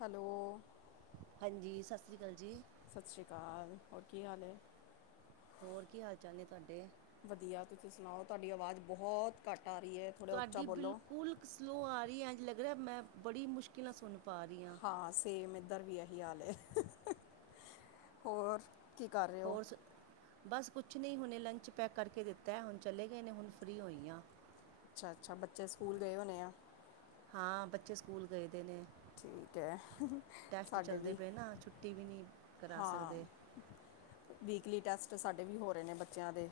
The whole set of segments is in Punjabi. ਹੈਲੋ ਹਾਂਜੀ ਸਸ੍ਰੀ ਅਕਾਲ ਜੀ ਸਸ਼੍ਰੀ ਅਕਾਲ, ਹੋਰ ਕੀ ਹਾਲ ਏ ਹੋਰ ਕੀ ਹਾਲ ਚਾਲ ਨੇ ਤਾਡੇ ਵਧੀਆ ਤੁਸੀਂ ਸੁਣਾਓ, ਤਾਡੀ ਆਵਾਜ਼ ਬਹੁਤ ਘੱਟ ਆ ਰਹੀ ਹੈ ਥੋੜ੍ਹਾ ਉੱਚਾ ਤਾਡੀ ਬੋਲੋ ਬਿਲਕੁਲ ਸਲੋਅ ਆ ਰਹੀ ਹੈ, ਐਂਜ ਲੱਗ ਰਿਹਾ, ਮੈਂ ਬੜੀ ਮੁਸ਼ਕਿਲ ਨਾਲ ਸੁਣ ਪਾ ਰਹੀ ਹਾਂ ਹਾਂ ਸੇਮ ਇੱਧਰ ਵੀ ਇਹੀ ਹਾਲ ਐ, ਹੋਰ ਕੀ ਕਰ ਰਹੇ ਹੋ ਹੋਰ ਸ, ਬਸ ਕੁਛ ਨਹੀਂ ਹੁਣੇ ਲੰਚ ਪੈਕ ਕਰਕੇ ਦਿੱਤਾ ਹੁਣ ਚਲੇ ਗਏ ਨੇ ਹੁਣ ਫਰੀ ਹੋਈ ਆਂ ਅੱਛਾ- ਅੱਛਾ ਬੱਚੇ ਸਕੂਲ ਗਏ ਹੋਨੇ ਆ ਹਾਂ ਬੱਚੇ ਸਕੂਲ ਗਏ ਦੇ ਨੇ ਠੀਕ ਐ, ਟੈਸਟ ਸਾਡੇ ਚੱਲਦੇ ਵੀ ਪਏ ਨਾ ਛੁੱਟੀ ਵੀ ਨਹੀਂ ਕਰਾ ਹਾਂ ਸਕਦੇ ਵੀਕਲੀ ਟੈਸਟ ਸਾਡੇ ਵੀ ਹੋ ਰਹੇ ਨੇ ਬੱਚਿਆਂ ਦੇ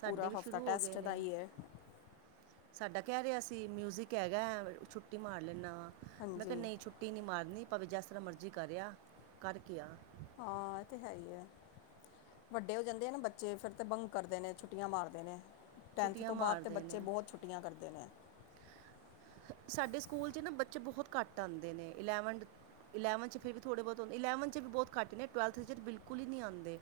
ਸਾਡੇ ਪੂਰਾ ਵੀ ਹਫ਼ਤਾ ਸ਼ੁਰੂ ਹੋ ਗਏ ਟੈਸਟ ਦਾ ਨੇ ਹੀ ਐ ਸਾਡਾ ਕਹਿ ਰਿਹਾ ਸੀ ਮਿਊਜਿਕ ਹੈਗਾ ਛੁੱਟੀ ਮਾਰ ਲੈਂਦਾ ਵਾ, ਮੈਂ ਕਿਹਾ ਹਾਂਜੀ ਨਹੀਂ ਛੁੱ ਛੁੱਟੀ ਨੀ ਮਾਰਨੀ ਭਾਵੇਂ ਜਿਸ ਤਰ੍ਹਾਂ ਮਰਜ਼ੀ ਕਰਿਆ, ਕਰਕੇ ਆ ਹਾਂ ਇਹ ਤੇ ਹੈ ਹੀ ਹੈ ਵੱਡੇ ਹੋ ਜਾਂਦੇ ਆ ਨਾ ਬੱਚੇ, ਫੇਰ ਤੇ ਬੰਗ ਕਰਦੇ ਨੇ ਛੁੱਟੀਆਂ ਮਾਰਦੇ ਨੇ ਟੈਂਥ ਛੁੱਟੀਆਂ ਤੋਂ ਬਾਅਦ ਤੇ ਮਾਰਦੇ ਬੱਚੇ ਨੇ ਬਹੁਤ ਛੁੱਟੀਆਂ ਕਰਦੇ ਨੇ ਸਾਡੇ ਸਕੂਲ 'ਚ ਨਾ ਬੱਚੇ ਬਹੁਤ ਘੱਟ ਆਂਦੇ ਨੇ ਇਲੈਵਨ ਇਲੈਵਨਥ 'ਚ ਫਿਰ ਵੀ ਥੋੜ੍ਹੇ ਬਹੁਤ, ਇਲੈਵਨਥ 'ਚ ਵੀ ਬਹੁਤ ਘੱਟ ਨੇ, ਟਵੈਲਥ 'ਚ ਬਿਲਕੁਲ ਹੀ ਨਹੀਂ ਆਉਂਦੇ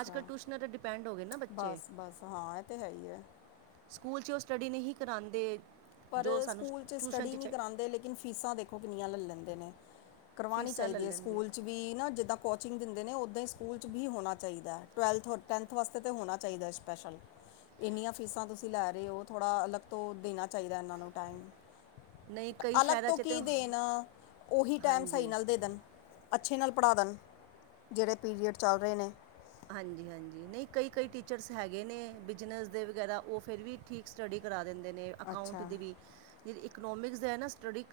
ਅੱਜ- ਕੱਲ ਟਿਊਸ਼ਨਾਂ 'ਤੇ ਡਿਪੈਂਡ ਹੋ ਗਏ ਨਾ ਬਸ ਬੱਚੇ ਬਸ ਹਾਂਤ ਇਹ ਤੇ ਹੈ ਹੀ ਹੈ ਸਕੂਲ 'ਚ ਉਹ ਸਟੱਡੀ ਨਹੀਂ ਕਰਾਂਦੇ ਪਰ ਸਕੂਲ 'ਚ ਸਟੱਡੀ ਨਹੀਂ ਕਰਾਂਦੇ ਲੇਕਿਨ ਫੀਸਾਂ ਦੇਖੋ ਕਿੰਨੀਆਂ ਲੈ ਲੈਂਦੇ ਨੇ ਕਰਵਾਉਣੀ ਫੀਸਾਂ ਲੈ ਚਾਹੀਦੀ ਏ ਲੈਂਦੇ ਆ ਸਕੂਲ 'ਚ ਵੀ ਨਾ ਜਿੱਦਾਂ ਕੋਚਿੰਗ ਦਿੰਦੇ ਨੇ ਉਹਦਾਂ ਹੀ ਸਕੂਲ 'ਚ ਵੀ ਹੋਣਾ ਚਾਹੀਦਾ ਟਵੈਲਥ ਔਰ ਟੈਂਨਥ ਟੈਂਨਥ ਵਾਸਤੇ ਤੇ ਹੋਣਾ ਚਾਹੀਦਾ ਸਪੈਸ਼ਲ, ਇੰਨੀਆਂ ਫੀਸਾਂ ਤੁਸੀਂ ਲੈ ਰਹੇ ਹੋ ਥੋੜਾ ਅਲੱਗ ਤੋਂ ਦੇਣਾ ਚਾਹੀਦਾ ਇਹਨਾਂ ਨੂੰ ਟੈਮ ਨਹੀਂ ਕਈ ਅਲੱਗ ਸ਼ਹਿਰਾਂ ਤੋਂ 'ਚ ਕੀ ਤਾਂ ਦੇਣਾ, ਉਹੀ ਟੈਮ ਸਹੀ ਹਾਂਜੀ ਨਾਲ ਦੇ ਦੇਣ ਅੱਛੇ ਨਾਲ ਪੜ੍ਹਾਦਣ, ਜਿਹੜੇ ਪੀਰੀਅਡ ਚੱਲ ਰਹੇ ਨੇ ਹਾਂਜੀ- ਹਾਂਜੀ, ਨਹੀਂ ਕਈ ਕਈ ਟੀਚਰਸ ਹੈਗੇ ਨੇ ਬਿਜਨਸ ਦੇ ਵਗੈਰਾ ਉਹ ਫੇਰ ਵੀ ਠੀਕ ਸਟੱਡੀ ਕਰਾ ਦਿੰਦੇ ਨੇ ਅਕਾਊਂਟ ਅੱਛਾ ਦੀ ਵੀ, ਜਿਹੜੀ ਇਕੋਨੋਮਿਕਸ ਦਾ ਹੈ ਨਾ ਸਟੱਡੀ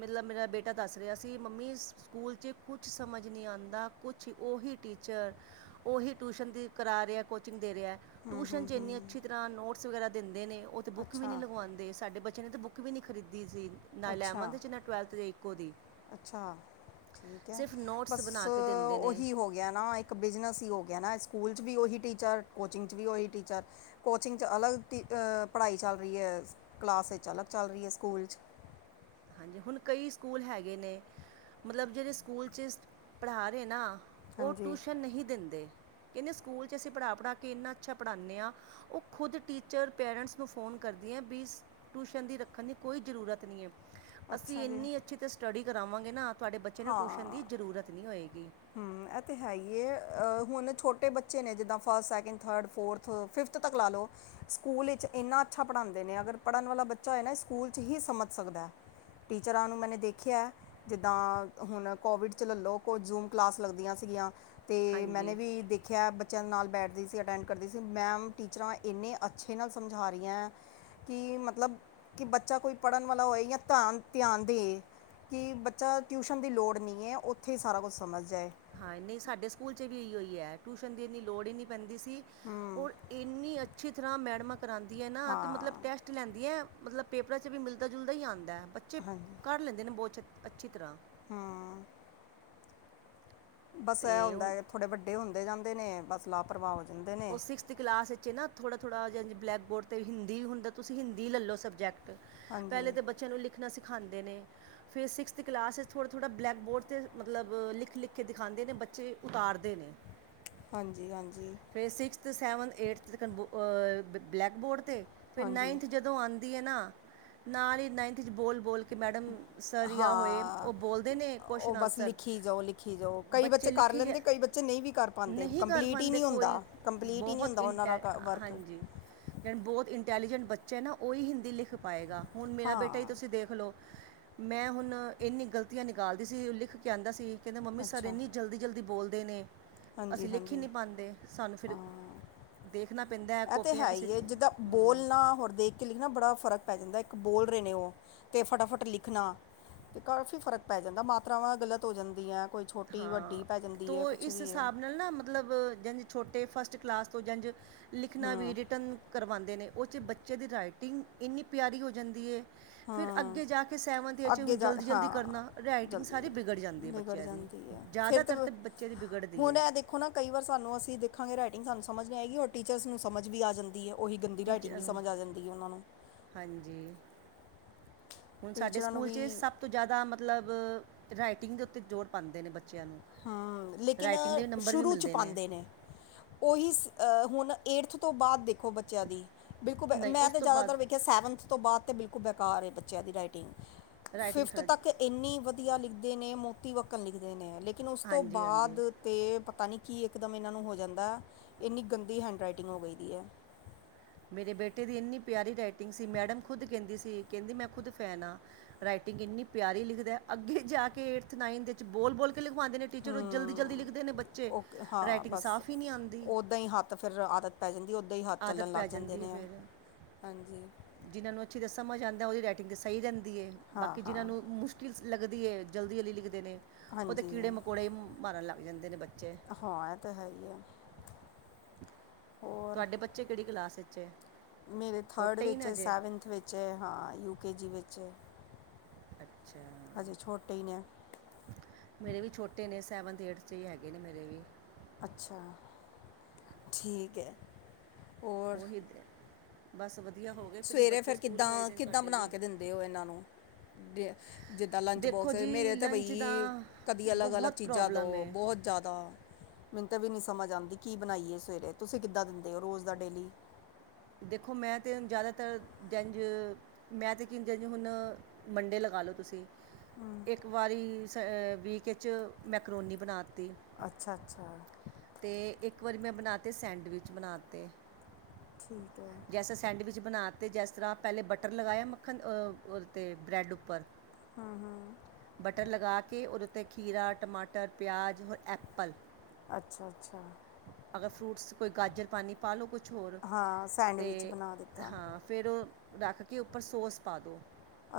ਮਤ ਮੇਰਾ ਬੇਟਾ ਦੱਸ ਰਿਹਾ ਸੀ ਮੰਮੀ ਸਕੂਲ 'ਚ ਕੁਛ ਸਮਝ ਨਹੀਂ ਆਂਦਾ ਕੁਛ ਉਹੀ ਟੀਚਰ ਉਹੀ ਟਿਊਸ਼ਨ ਦੀ ਕਰਾ ਰਿਹਾ ਕੋਚਿੰਗ ਦੇ ਰਿਹਾ, ਟਿਊਸ਼ਨ 'ਚ ਐਨੀ ਅੱਛੀ ਤਰ੍ਹਾਂ ਨੋਟਸ ਵਗੈਰਾ ਦਿੰਦੇ ਨੇ ਉਹ ਤਾਂ ਬੁੱਕ ਵੀ ਨਹੀਂ ਅੱਛਾ ਲਗਵਾਂਦੇ ਸਾਡੇ ਬੱਚਿਆਂ ਨੇ ਤਾਂ ਬੁੱਕ ਵੀ ਨਹੀਂ ਖਰੀਦੀ ਸੀ। ਨਾ ਅੱਛਾ ਇਲੈਵਨਥ ਚ ਨਾ ਟਵੈਲਥ ਇੱਕੋ ਦੀ। ਅੱਛਾ ਠੀਕ ਐ, ਸਿਰਫ ਨੋਟਸ ਬਸ ਬਣਾ ਕੇ ਦਿੰਦੇ ਨੇ ਓਹੀ ਹੋ ਹੋ ਗਿਆ ਨਾ ਇੱਕ ਬਿਜਨਸ ਈ ਹੋ ਗਿਆ ਨਾ ਸਕੂਲ ਚ ਵੀ ਓਹੀ ਟੀਚਰ ਕੋਚਿੰਗ ਚ ਵੀ ਓਹੀ ਟੀਚਰ। ਕੋਚਿੰਗ ਚ ਅਲੱਗ ਪੜ੍ਹਾਈ ਚੱਲ ਰੀ ਐ ਕਲਾਸ ਚ ਅਲੱਗ ਚੱਲ ਰੀ ਐ ਸਕੂਲ ਚ। ਹਾਂਜੀ ਹੁਣ ਕਈ ਸਕੂਲ ਹੈਗੇ ਨੇ ਮਤਲਬ ਜੇੜੇ ਚ ਸਕੂਲ ਚ ਪੜ੍ਹਾ ਰੇ ਨਾ। ਓ ਹਾਂਜੀ ਟੁਸ਼ਨ ਨਹੀਂ ਦਿੰਦੇ ਕੈਂਦੇ ਸਕੂਲ ਚ ਅਸੀਂ ਪੜ੍ਹਾ-ਪੜ੍ਹਾ ਕੇ ਇੰਨਾ ਅੱਛਾ ਪੜਾਨੇ ਆ ਆਈ ਖੁਦ ਟੀਚਰ ਪੇਰੈਂਟਸ ਨੂੰ ਫ਼ੋਨ ਕਰਦੀ ਐ ਵੀ ਟੁਸ਼ਨ ਦੀ ਰੱਖਣ ਦੀ ਕੋਈ ਜ਼ਰੂਰਤ ਨੀ ਐ। ਅਸੀਂ ਅੱਛਾ ਜੀ ਇੰਨੀ ਅੱਛੀ ਤੇ ਸਟੱਡੀ ਕਰਾਵਾਂਗੇ ਨਾ ਤੁਹਾਡੇ ਬੱਚੇ ਨੂੰ ਟੁਸ਼ਨ ਦੀ ਜ਼ਰੂਰਤ ਨੀ ਹੋਏਗੀ। ਹੂੰ ਐ ਤੇ ਹੈ ਈ ਏ ਅ ਹੁਣ ਛੋਟੇ ਬੱਚੇ ਨੇ ਜਿੱਦਾਂ first, second, third, fourth, fifth ਤੱਕ ਲਾ ਲੋ। ਸਕੂਲ ਵਿੱਚ ਇੰਨਾ ਅੱਛਾ ਪੜ੍ਹਾਂਦੇ ਨੇ ਅਗਰ ਪੜ੍ਹਨ ਵਾਲਾ ਬੱਚਾ ਹੋਏ ਨਾ ਸਕੂਲ ਚ ਹੀ ਸਮਝ ਸਕਦੈ। ਟੀਚਰਾਂ ਨੂੰ ਮੈਨੇ ਦੇਖਿਆ ਜਿੱਦਾਂ ਹੁਣ ਕੋਵਿਡ ਚ ਲੈ ਲੋ ਕੋ ਜ਼ੂਮ ਕਲਾਸ ਲੱਗਦੀਆਂ ਸੀਗੀਆਂ ਤੇ ਮੈਨੇ ਹਾਂਜੀ ਵੀ ਦੇ ਖਿਆ ਬੱਚਿਆਂ ਦੇ ਨਾਲ ਬੈਠਦੀ ਸੀ ਅਟੈਂਡ ਕਰਦੀ ਸੀ ਮੈਮ ਟੀਚਰਾਂ ਇੰਨੇ ਅੱਛੇ ਨਾਲ ਸਮਝਾ ਰਈਐ। ਕੀ ਮਤਲਬ ਕੀ ਬੱਚਾ ਕੋਈ ਪੜ੍ਹਨ ਵਾਲਾ ਹੋਏ ਜਾਂ ਧਿਆ ਧਿਆਨ ਦੇ। ਕੀ ਬੱਚਾ ਟਿਊਸ਼ਨ ਦੀ ਲੋੜ ਨੀ ਐ ਉੱਥੇ ਈ ਸਾਰਾ ਕੁੱਛ ਸਮਝ ਜਾਏ। ਹਾਂ ਨਈ ਸਾਡੇ ਸਕੂਲ ਚ ਵੀ ਏਈਓ ਈ ਟਿਊਸ਼ਨ ਦੀ ਇੰਨੀ ਲੋੜ ਹੀ ਨੀ ਪੈਂਦੀ ਸੀ। ਹੂੰ ਇੰਨੀ ਅੱਛੀ ਤਰ੍ਹਾਂ ਮੈਡਮਾਂ ਕਰਾਂਦੀਆਂ ਨਾ ਤੇ ਹਾਂ ਮਤਲਬ ਟੈਸ ਟ ਲੈਂਦੀਐ ਮਤਲਬ ਪੇਪਰਾਂ ਚ ਵੀ ਮਿਲਦਾ ਜੁਲਦਾ ਈ ਆਂਦੈ ਬੱਚੇ ਹਾਂਜੀ ਕਰ ਲੈਂਦੇ ਨੇ ਬਹੁਤ ਛ ਅੱਛੀ ਤਰ੍ਹਾਂ। ਹਾਂ। ਬੱਸ ਤੇ ਐ ਹੁਣ ਹੁੰਦੈ ਥੋੜੇ ਵੱਡੇ ਹੁੰਦੇ ਜਾਂਦੇ ਨੇ ਬੱਸ ਲਾਪਰਵਾਹ ਹੋ ਜਾਂਦੇ ਨੇ। ਤੇ ਕਲਾਸ ਵਿੱਚ ਨਾ ਥੋੜ੍ਹਾ-ਥੋੜ੍ਹਾ ਜ ਬਲੈਕ ਬੋਰਡ ਤੇ ਹਿੰਦੀ ਵੀ ਹੁੰਦਾ ਤੁਸੀ ਹਿੰਦੀ ਲੈਲੋ ਸਬਜੈਕਟ। ਹਾਂਜੀ ਪੈਲੇ ਤੇ ਬੱਚਿਆਂ ਨੂੰ ਲਿਖਣਾ ਸਿਖਾਂਦੇ ਨੇ। ਫਿਰ ਸਿਕਸਥ ਕਲਾਸ ਥੋੜ੍ਹਾ-ਥੌੜ੍ਹਾ ਬਲੈਕ ਬੋਰਡ ਤੇ ਮਤਲਬ ਲਿਖ-ਲਿਖ ਕੇ ਦਿਖਾਂਂਦੇ ਨੇ ਬੱਚੇ ਉਤਾਰਦੇ ਨੇ। ਹਾਂਜੀ-ਹਾਂਜੀ। ਫੇਰ ਸਿਕਸਥ, ਸੈਵਨਥ, ਏਟਥ ਕੰ ਅ ਬਲੈਕ ਬੋਰਡ ਤੇ ਫਿਰ ਹਾਂਜੀ ਨਾਈਨਥ ਜ ਦੋਂ ਆਂਦੀ ਐ ਨਾ ਨਾਲ ਈ ਨਾਈਨਥ ਚ ਬੋਲ-ਬੋਲ ਕੇ ਮੈਡਮ ਸਰ ਜਾਂ ਹੋਏ ਹਾਂ ਉਹ ਬੋਲਦੇ ਨੇ ਓ ਕੁਐਸਚਨ ਬਸ ਆਨਸਰ ਲਿਖੀ ਜਾਓ ਲਿਖੀ ਜਾਓ ਕਈ ਬੱਚੇ ਕਰ ਲਿਖੀ ਜਾ ਲੈਂਦੇ ਕਈ ਬੱ ਚੇ ਨਈ ਵੀ ਕਰ ਪਾਂਦੇ ਨਹੀਂ ਕਰ ਕੰਪਲੀਟ ਈ ਪਾਉਂਦੇ ਨੀ ਕੋਈ ਹੁੰਦਾ ਕੰਪਲੀਟ ਈ ਨੀ ਹੁੰਦਾ ਉਨਾਂ ਦਾ ਕ ਵਰਕ। ਜੇੜ੍ਹੇ ਬੋਤ ਇੰਟੈਲੀਜੈਂਟ ਬੱਚੇ ਐ ਨਾ ਓਈ ਹਿੰਦੀ ਲਿਖ ਪਾਏਗਾ ਹੁਣ ਮੇਰਾ ਹਾਂ ਬੇਟਾ ਈ ਤੁਸੀਂ ਦੇਖ ਲੋ ਮੈਂ ਹੁਣ ਇੰਨੀ ਗਲਤੀਆਂ ਨਿਕਾਲਦੀ ਸੀ ਲਿਖ ਕੇ ਆਂਦਾ ਸੀ ਕੈਂਦਾ ਮੰਮੀ ਸਰ ਅੱਛਾ ਇੰਨੀ ਜਲਦੀ-ਜਲਦੀ ਬੋਲਦੇ ਨੇ ਅਸੀਂ ਹਾਂਜੀ ਲਿਖ ਈ ਨੀ ਹਾਂਜੀ ਪਾਂਦੇ। ਸਾਨੂੰ ਫਿਰ ਹਾਂ ਦੇਖਣਾ ਪੈਂਦਾ ਇਹ ਤੇ ਕੌਪੀਆਂ ਹੈ ਕਿਸੇ ਹੀ ਦੀ। ਹੈ ਜਿੱਦਾਂ ਬੋਲਣਾ ਹੋਰ ਦੇਖ ਕੇ ਲਿਖਣਾ ਬੜਾ ਫ਼ਰਕ ਪੈ ਜਾਂਦਾ ਇੱਕ ਬੋਲ ਰੇ ਨੇ ਓ ਤੇ ਫਟਾਫਟ ਲਿਖਣਾ ਤੇ ਕਾਫ਼ੀ ਫ਼ਰਕ ਪੈ ਜਾਂਦਾ ਮਾਤਰਾਵਾਂ ਗ਼ਲਤ ਹੋ ਜਾਂਦੀਆਂ। ਕੋਈ ਛੋਟੀ ਵੱਡੀ ਹਾਂ ਪੈ ਜਾਂਦੀ ਐ ਤੋ ਕੁੱਛ ਇਸ ਹਿਸਾਬ ਨਾਲ ਨਾ ਮਤਲਬ ਜ ਛੋਟੇ ਫਸਟ ਕਲਾਸ ਤੋਂ ਜਾਂ ਲਿਖਣਾ ਵੀ ਹੂੰ ਰਿਟਨ ਕਰਵਾਂਦੇ ਨੇ ਓ ਚ ਬੱਚੇ ਦੀ ਰਾਈਟਿੰਗ ਇੰਨੀ ਪਿਆਰੀ ਹੋ ਜਾਂਦੀ ਏ। ਫਿਰ ਹੂੰ ਅੱਗੇ ਜਾ ਕੇ ਸੈਵਨਥ ਵਿੱਚ ਹੁ ਅੱਗੇ ਜਾ ਜਲਦੀ-ਜਲਦੀ ਹਾਂ ਕਰਨਾ ਰਾਈਟਿੰਗ ਸਾਰੀ ਜਲਦੀ ਵਿਗੜ ਜਾਂਦੀ ਐ ਵਿਗੜ ਬੱਚਿਆਂ ਦੀ। ਜਾਂਦੀ ਹੈ ਫਿਰ ਜਾਦਾਤਰ ਬ- ਤੇ ਬੱਚੇ ਦੀ ਵਿਗੜਦੀ ਹੁਣ ਏ। ਇਹ ਦੇਖੋ ਨਾ ਕਈ ਵਾਰ ਸਾਨੂੰ ਅਸੀਂ ਦੇਖਾਂਗੇ ਰਾਈਟਿੰਗ ਸਾਨੂੰ ਸਮਝ ਨੀ ਆਏਗੀ ਔਰ ਟੀਚਰਸ ਨੂੰ ਸਮਝ ਵੀ ਆ ਜਾਂਦੀ ਅ। ਓਹੀ ਗੰਦੀ ਰਾਈਟਿੰਗ ਟੀਚਰ ਵੀ ਨੂੰ ਸਮਝ ਆ ਜਾਂਦੀ ਐ ਉਨਾਂ ਨੂੰ। ਹਾਂਜੀ, ਹੁਨ ਸਾਡੇ ਟੀਚਰਾਂ ਨੂੰ ਸਕੂਲ ਚ ਵੀ ਸਭ ਤੋਂ ਜਾਦਾ ਮਤਲਬ ਰਾਈਟਿੰਗ ਦੇ ਉਤੇ ਜ਼ੋਰ ਪਾਂਦੇ ਨੇ ਬੱਚਿਆਂ ਨੂੰ। ਲੇਕੀਨ ਰਾਈਟਿੰਗ ਦੇ ਨੰਬਰ ਵੀ ਸ਼ੁਰੂ ਚ ਮਿਲਦੇ ਪਾਂਦੇ ਨੇ। ਓਹੀ ਸ ਹੁਨ ਏਟਥ ਤੋਂ ਬਾਦ ਦੇਖੋ ਬ ਚੇਆ ਦੀ ਬਿਲਕੁੱਲ ਨਹੀਂ ਮੈਂ ਉਸ ਤਾ ਤੋਂ ਜਾਦਾਤਰ [unintelligible] ਬਾਅਦ ਕੀ ਸੈਵਨਥ ਤੋਂ ਬਾਦ ਤਾਂ ਬਿਲਕੁੱਲ ਬੇਕਾਰ ਏ ਬੱਚਿਆਂ ਦੀ ਰਾਈਟਿੰਗ ਰਾਈਟਿੰਗ ਫਿਫਥ ਖਰਾ ਤੱਕ ਇੰਨੀ ਵਦੀਆ ਲਿਖਦੇ ਨੇ ਮੋਤੀ ਵੱਕਣ ਲਿਖਦੇ ਨੇ ਲੇਕਿਨ ਉਸ ਤੋਂ ਹਾਂਜੀ ਹਾਂਜੀ ਬਾਅਦ ਤੇ ਪਤਾ ਨੀ ਕੀ ਇਕਦਮ ਏਨਾਂ ਨੂੰ ਹੋ ਜਾਂਦਾ, ਇੰਨੀ ਗੰਦੀ ਹੈਂਡਰਾਈਟਿੰਗ ਹੋ ਗਈ ਦੀ ਐ। ਮੇਰੇ ਬੇਟੇ ਦੀ ਇੰਨੀ ਪਿਆਰੀ ਰਾਈਟਿੰਗ ਸੀ ਮੈਡਮ ਖੁਦ ਕੈਂਦੀ ਸੀ ਕੈਂਦੀ ਮੈਂ ਖੁਦ ਫੈਨ ਆ ਰਾਈਟਿੰਗ ਇੰਨੀ ਪਿਆਰੀ ਲਿਖਦਾ ਅੱਗੇ ਜਾ ਕੇ ਏਟਥ ਨਾਈਥ ਵਿੱਚ ਬੋਲ-ਬੋਲ ਕੇ ਲਿਖਵਾਦੇ ਨੇ ਟੀਚਰ ਓ ਜਲਦੀ-ਜਲਦੀ ਹੂੰ ਲਿਖਦੇ ਨੇ ਬੱਚੇ ਓਕੇ ਰਾਈਟਿੰਗ ਸਾਫ਼ ਈ ਨੀ ਆਂਦੀ ਤਾਂ ਫਿਰ ਆਦਤ ਪੈ ਜਾਂਦੀ, ਓਦਾਂ ਈ ਹੱਥ ਆਦਤ ਚੱਲਣ ਲੱਗ ਪੈ ਜਾਂਦੇ ਨੇ ਹਾਂਜੀ ਜਿੰਨਾ ਨੂੰ ਅੱਛੀ [unintelligible] ਸਮਝ ਆਦਾ ਓਦੀ ਰਾਈਟਿੰਗ ਸਈ ਜਾਦੀ ਏ, ਹਾਂ ਬਾਕੀ ਹਾਂ ਜਿੰਨਾਂ ਨੂੰ ਮੁਸ਼ ਕਿਲ ਲੱਗਦੀ ਏ ਜਲਦੀ-ਲਦੀ ਲਿਗਦੇ ਨੇ, ਓ ਤਾਂ ਹਾਂਜੀ ਕੀੜੇ-ਮਕੌੜੇ ਮਾਰਨ ਲੱਗ ਜਾਂਦੇ ਨੇ ਬੱਚੇ ਹਾ ਏ ਤੇ ਹੈਈ ਐ। ਤੁਆਡੇ ਬੱਚੇ ਕੇੜੀ ਕਲਾਸ ਵਿੱਚ ਐ ਮੇਰੇ ਥਰਡ ਵਿੱਚ ਸੈਵਨਥ ਵਿੱਚ ਹਾਂ ਯੂ ਕੇ ਜੀ ਵਿੱਚ ਅੱਛਾ ਹਜੇ ਛੋਟੇ ਈ ਨੇ ਮੇਰੇ ਵੀ ਛੋਟੇ ਨੇ ਸੈਵਨਥ, ਏਟਥ ਈ ਹੈਗੇ ਨੇ ਮੇਰੇ ਵੀ। ਅੱਛਾ, ਠੀਕ ਐ ਹੋਰ? ਉਹੀ ਬਸ ਵਦੀਆ। ਸਵੇਰੇ ਫਿਰ ਕਿੱਦਾਂ-ਕਿੱਦਾਂ, ਬਣਾ ਕੇ ਦਿੰਦੇ ਓ ਏਨਾਂ ਨੂੰ? ਜਿੱਦਾਂ ਲੰਚ ਦੇਖੋ ਬੋਕਸ ਜੀ ਮੇਰੇ ਤਾਂ ਲੰਚ ਦਾ ਬਈ ਕਦੀ ਅਲੱਗ-ਅਲੱਗ ਬਹੁਤ ਚੀਜ਼ਾਂ ਦੋ ਪ੍ਰੋਬਲਮ ਹੈ ਬੋਹ ਜ਼ਿਆਦਾ ਮਿੰਤ ਵੀ ਨੀ ਸਮਝ ਆਂਦੀ ਕੀ ਬਣਾਈਏ ਸਵੇਰੇ ਤੁਸੀਂ ਕਿੱਦਾਂ ਦਿੰਦੇ ਓ ਰੋਜ਼ ਦਾ ਡੇਲੀ? ਦੇਖੋ ਮੈਂ ਤਾਂ ਜ਼ਿਆਦਾਤਰ ਜੈਂਝ ਮੈਂ ਤਾਂ ਕੀ ਜ ਹੁਣ ਮੰਡੇ ਲਗਾ ਲਓ ਤੁਸੀਂ ਇੱਕ ਵਾਰੀ ਸ ਵੀਕ ਚ ਮੈਕਰੋਨੀ ਬਣਾਤੀ ਅੱਛਾ-ਅੱਛਾ। ਅਤੇ ਇੱਕ ਵਾਰੀ ਮੈਂ ਬਣਾ ਤੇ ਸੈਂਡਵਿਚ ਬਣਾ ਤੇ ਠੀਕ ਏ। ਜੈਸਾ ਸੈਂਡਵਿਚ ਬਣਾ ਤੇ ਜਿਸ ਤਰ੍ਹਾਂ ਪੈਲੇ ਬਟਰ ਲਗਾਏਆ ਮੱਖਣ, ਤੇ ਬ੍ਰੈਡ ਉੱਪਰ ਬਟਰ ਲਗਾ ਕੇ ਔਰ ਤੇ ਖੀਰਾ, ਟਮਾਟਰ, ਪਿਆਜ਼ ਹੋਰ ਐਪਲ ਅੱਛਾ ਅੱਛਾ ਅਗਰ ਫਰੂਟਸ ਕੋਈ ਗਾਜਰ ਪਾਨੀ ਪਾ ਲਓ ਕੁਛ ਹੋਰ ਹਾਂ, ਸ ਤੇ ਹਾਂ ਫੇਰ ਓ ਰੱਖ ਕੇ ਉੱਪਰ ਸੌਸ ਪਾ ਦੋ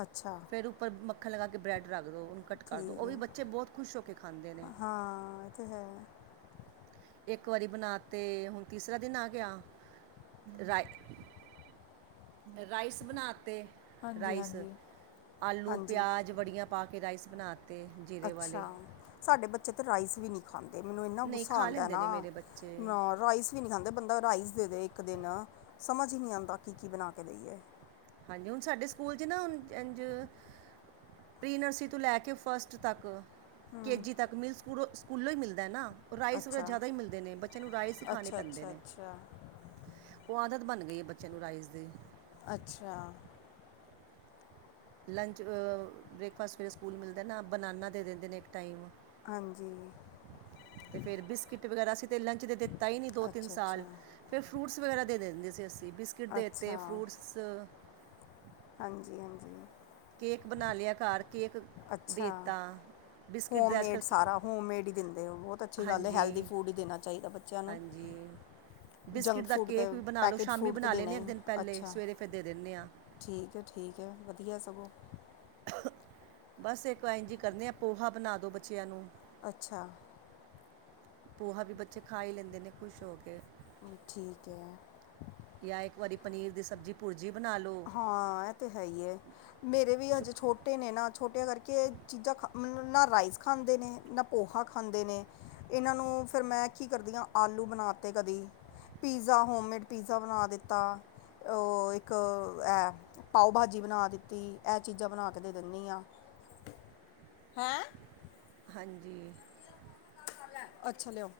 ਅੱਛਾ ਫਿਰ ਉਪਰ ਮੱਖਣ ਲਗਾ ਕੇ, ਬਰੈਡ ਰੱਖ ਦੋ ਓਨੂੰ ਕਰਦੋ ਠੀਕ ਓ ਵੀ ਹੈ ਬੱਚੇ ਬੋਤ ਖੁਸ਼ ਹੋ ਕੇ ਖਾਂਦੇ ਨੇ। ਹਾਂ ਇਹ ਤੇ ਹੈ ਇੱਕ ਵਾਰੀ ਬਣਾ ਤੇ ਹੁਨ ਤੀਸਰਾ ਦਿਨ ਆ ਗਿਆ ਰਾਏ ਰਾਈਸ ਬਣਾ ਤੇ ਰਾਈਸ ਹਾਂਜੀ ਆਲੂ, ਹਾਂਜੀ ਪਿਆਜ, ਬੜੀਆਂ ਪਾ ਕੇ ਰਾਈਸ ਬਣਾਤੇ। ਅੱਛਾ, ਸਾਡੇ ਬੱਚੇ ਤਾਂ ਰਾਈਸ ਵੀ ਨੀ ਖਾਂਦੇ ਨੀ ਮੈਨੂੰ ਇੰਨਾ ਨਹੀਂ ਗੁੱਸਾ ਖਾ ਆਂਦਾ ਲੈਂਦੇ ਨੇ ਨਾ, ਮੇਰੇ ਬੱਚੇ ਰਾਈਸ ਨਹੀਂ ਖਾਂਦੇ, ਬੰਦਾ ਰਾਈਸ ਦੇ ਦੇ ਇੱਕ ਦਿਨ, ਸਮਝ ਹੀ ਨਹੀਂ ਆਉਂਦਾ ਕੀ -ਕੀ ਬਣਾ ਕੇ ਦੇਈਏ। ਹਾਂਜੀ, ਹੁਣ ਸਾਡੇ ਸਕੂਲ ਚ ਨਾ, ਇੰ ਪ੍ਰੀਨਰਸਰੀ ਤੋਂ ਲੈ ਕੇ ਫਸਟ ਤੱਕ ਕੇ ਹੂੰ ਜੀ ਤੱਕ, ਮਿਲ ਸਕੂਲੋਂ- ਸਕੂਲੋਂ ਹੀ ਮਿਲਦਾ ਨਾ। ਰਾਈਸ ਵਗੈਰਾ ਅੱਛਾ ਜ਼ਿਆਦਾ ਹੀ ਮਿਲਦੇ ਨੇ, ਬੱਚਿਆਂ ਨੂੰ ਰਾਈਸ ਹੀ ਖਾਣੇ ਅੱਛਾ ਪੈਂਦੇ ਅੱਛਾ ਨੇ। ਅੱਛਾ ਉਹ ਆਦਤ ਬਣ ਗਈ ਏ, ਬੱਚਿਆਂ ਨੂੰ ਰਾਈਜ਼ ਦੀ। ਅੱਛਾ। ਲੰਚ ਬ੍ਰੇਕਫਾਸਟ, ਫੇਰ ਸਕੂਲ ਮਿਲਦਾ ਨਾ ਬਨਾਨਾ ਦੇ ਦਿੰਦੇ ਨੇ ਇੱਕ ਟਾਈਮ। ਹਾਂਜੀ। ਤੇ ਫਿਰ ਬਿਸਕਿਟ ਵਗੈਰਾ, ਅਸੀਂ ਤਾਂ ਲੰਚ ਤੇ ਦਿੱਤਾ ਹੀ ਨਹੀਂ ਦੋ ਤਿੰਨ ਅੱਛਾ ਅੱਛਾ ਸਾਲ। ਫਿਰ ਫਰੂਟਸ ਵਗੈਰਾ ਦੇ ਦਿੰਦੇ ਸੀ ਅਸੀਂ, ਬਿਸਕਿਟ ਦੇ ਦਿੱਤੇ ਅੱਛਾ ਫਰੂਟਸ। ਹਾਂਜੀ -ਹਾਂਜੀ! ਕੇਕ ਬਣਾ ਲਿਆ ਘਾਰ ਕੇਕ ਅੱਛਾ ਦੇਤਾ, ਬਿਸਕਿਟ ਦਾ ਅੱਜ ਕੱਲ੍ਹ ਹੋਮੇਡ ਹੀ ਦਿੰਦੇ ਹੋ, ਬਹੁਤ ਅੱਛੀ ਗੱਲ ਹੈਲਦੀ ਫੂਡ ਹੀ ਦੇਣਾ ਚਾਹੀਦਾ ਬੱਚਿਆਂ ਨੂੰ। ਜੀ। ਬਿਸਕਿਟ ਜੰਕ ਦਾ ਫੂਡ ਤੇ ਕੇਕ ਵੀ ਬਣਾ ਲਉ, ਪੈਕੇਟ ਸ਼ਾਮੀ ਫੂਡ ਤੇ ਬਣਾ ਦੇਣਾ ਲੈਂਦੇ ਹਾਂ ਇੱਕ ਹੀ ਦਿਨ ਪਹਿਲੇ, ਅੱਛਾ ਸਵੇਰੇ ਫਿਰ ਦੇ ਦਿੰਦੇ ਆਂ ਠੀਕ ਹੈ -ਠੀਕ ਹੈ ਵਧੀਆ ਸਗੋਂ। ਬਸ ਇੱਕ ਇੰਜੀ ਕਰਦੇ ਆ ਪੋਹਾ ਬਣਾ ਦੋ ਬੱਚਿਆਂ ਨੂੰ। ਅੱਛਾ। ਪੋਹਾ ਵੀ ਬੱਚੇ ਖਾ ਹੀ ਲੈਂਦੇ ਨੇ ਖੁਸ਼ ਹੋ ਕੇ। ਠੀਕ ਹੈ। ਜਾਂ ਇੱਕ ਵਾਰੀ ਪਨੀਰ ਦੀ ਸਬਜ਼ੀ ਭੁਰਜੀ ਬਣਾ ਲਉ। ਹਾਂ ਇਹ ਤਾਂ ਹੈ ਹੀ ਏ। ਮੇਰੇ ਵੀ ਸ਼ੁਕ ਹਜੇ ਛੋਟੇ ਨੇ ਨਾ, ਛੋਟੀਆਂ ਕਰਕੇ ਚੀਜ਼ਾਂ ਖਾ ਮਤਲਬ ਨਾ ਰਾਈਸ ਖਾਂਦੇ ਨੇ ਨਾ ਪੋਹਾ ਖਾਂਦੇ ਨੇ, ਇਹਨਾਂ ਨੂੰ ਫਿਰ ਮੈਂ ਕੀ ਕਰਦੀ ਹਾਂ, ਆਲੂ ਬਣਾ ਤੇ ਕਦੀ ਪੀਜ਼ਾ ਹੋਮਮੇਡ ਪੀਜ਼ਾ ਬਣਾ ਦਿੱਤਾ, ਉਹ ਇੱਕ ਹੈ ਪਾਓ ਭਾਜੀ ਬਣਾ ਦਿੱਤੀ, ਇਹ ਚੀਜ਼ਾਂ ਬਣਾ ਕੇ ਦੇ ਦਿੰਦੀ ਹਾਂ। ਹੈਂ। ਹਾਂਜੀ। ਅੱਛਾ ਲਿਆਓ।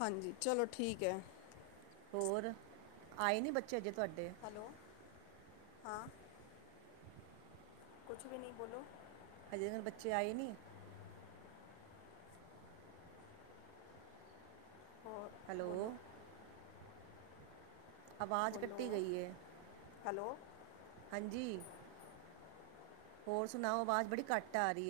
ਹਾਂਜੀ ਚਲੋ ਠੀਕ ਹੈ। ਹੋਰ, ਆਏ ਨਹੀਂ ਬੱਚੇ ਅਜੇ ਤੁਹਾਡੇ? ਹੈਲੋ ਹਾਂ। ਕੁਛ ਵੀ ਨਹੀਂ ਬੋਲੋ। ਅਜੇ ਓਹਦੇ ਬੱਚੇ ਆਏ ਨਹੀਂ? ਹੈਲੋ। ਆਵਾਜ਼ ਬੋਲੋ ਕੱਟੀ ਗਈ ਹੈ ਹੈਲੋ। ਹਾਂਜੀ। ਹੋਰ ਸੁਣਾਓ? ਆਵਾਜ਼ ਬੜੀ ਘੱਟ ਆ ਰਹੀਏ।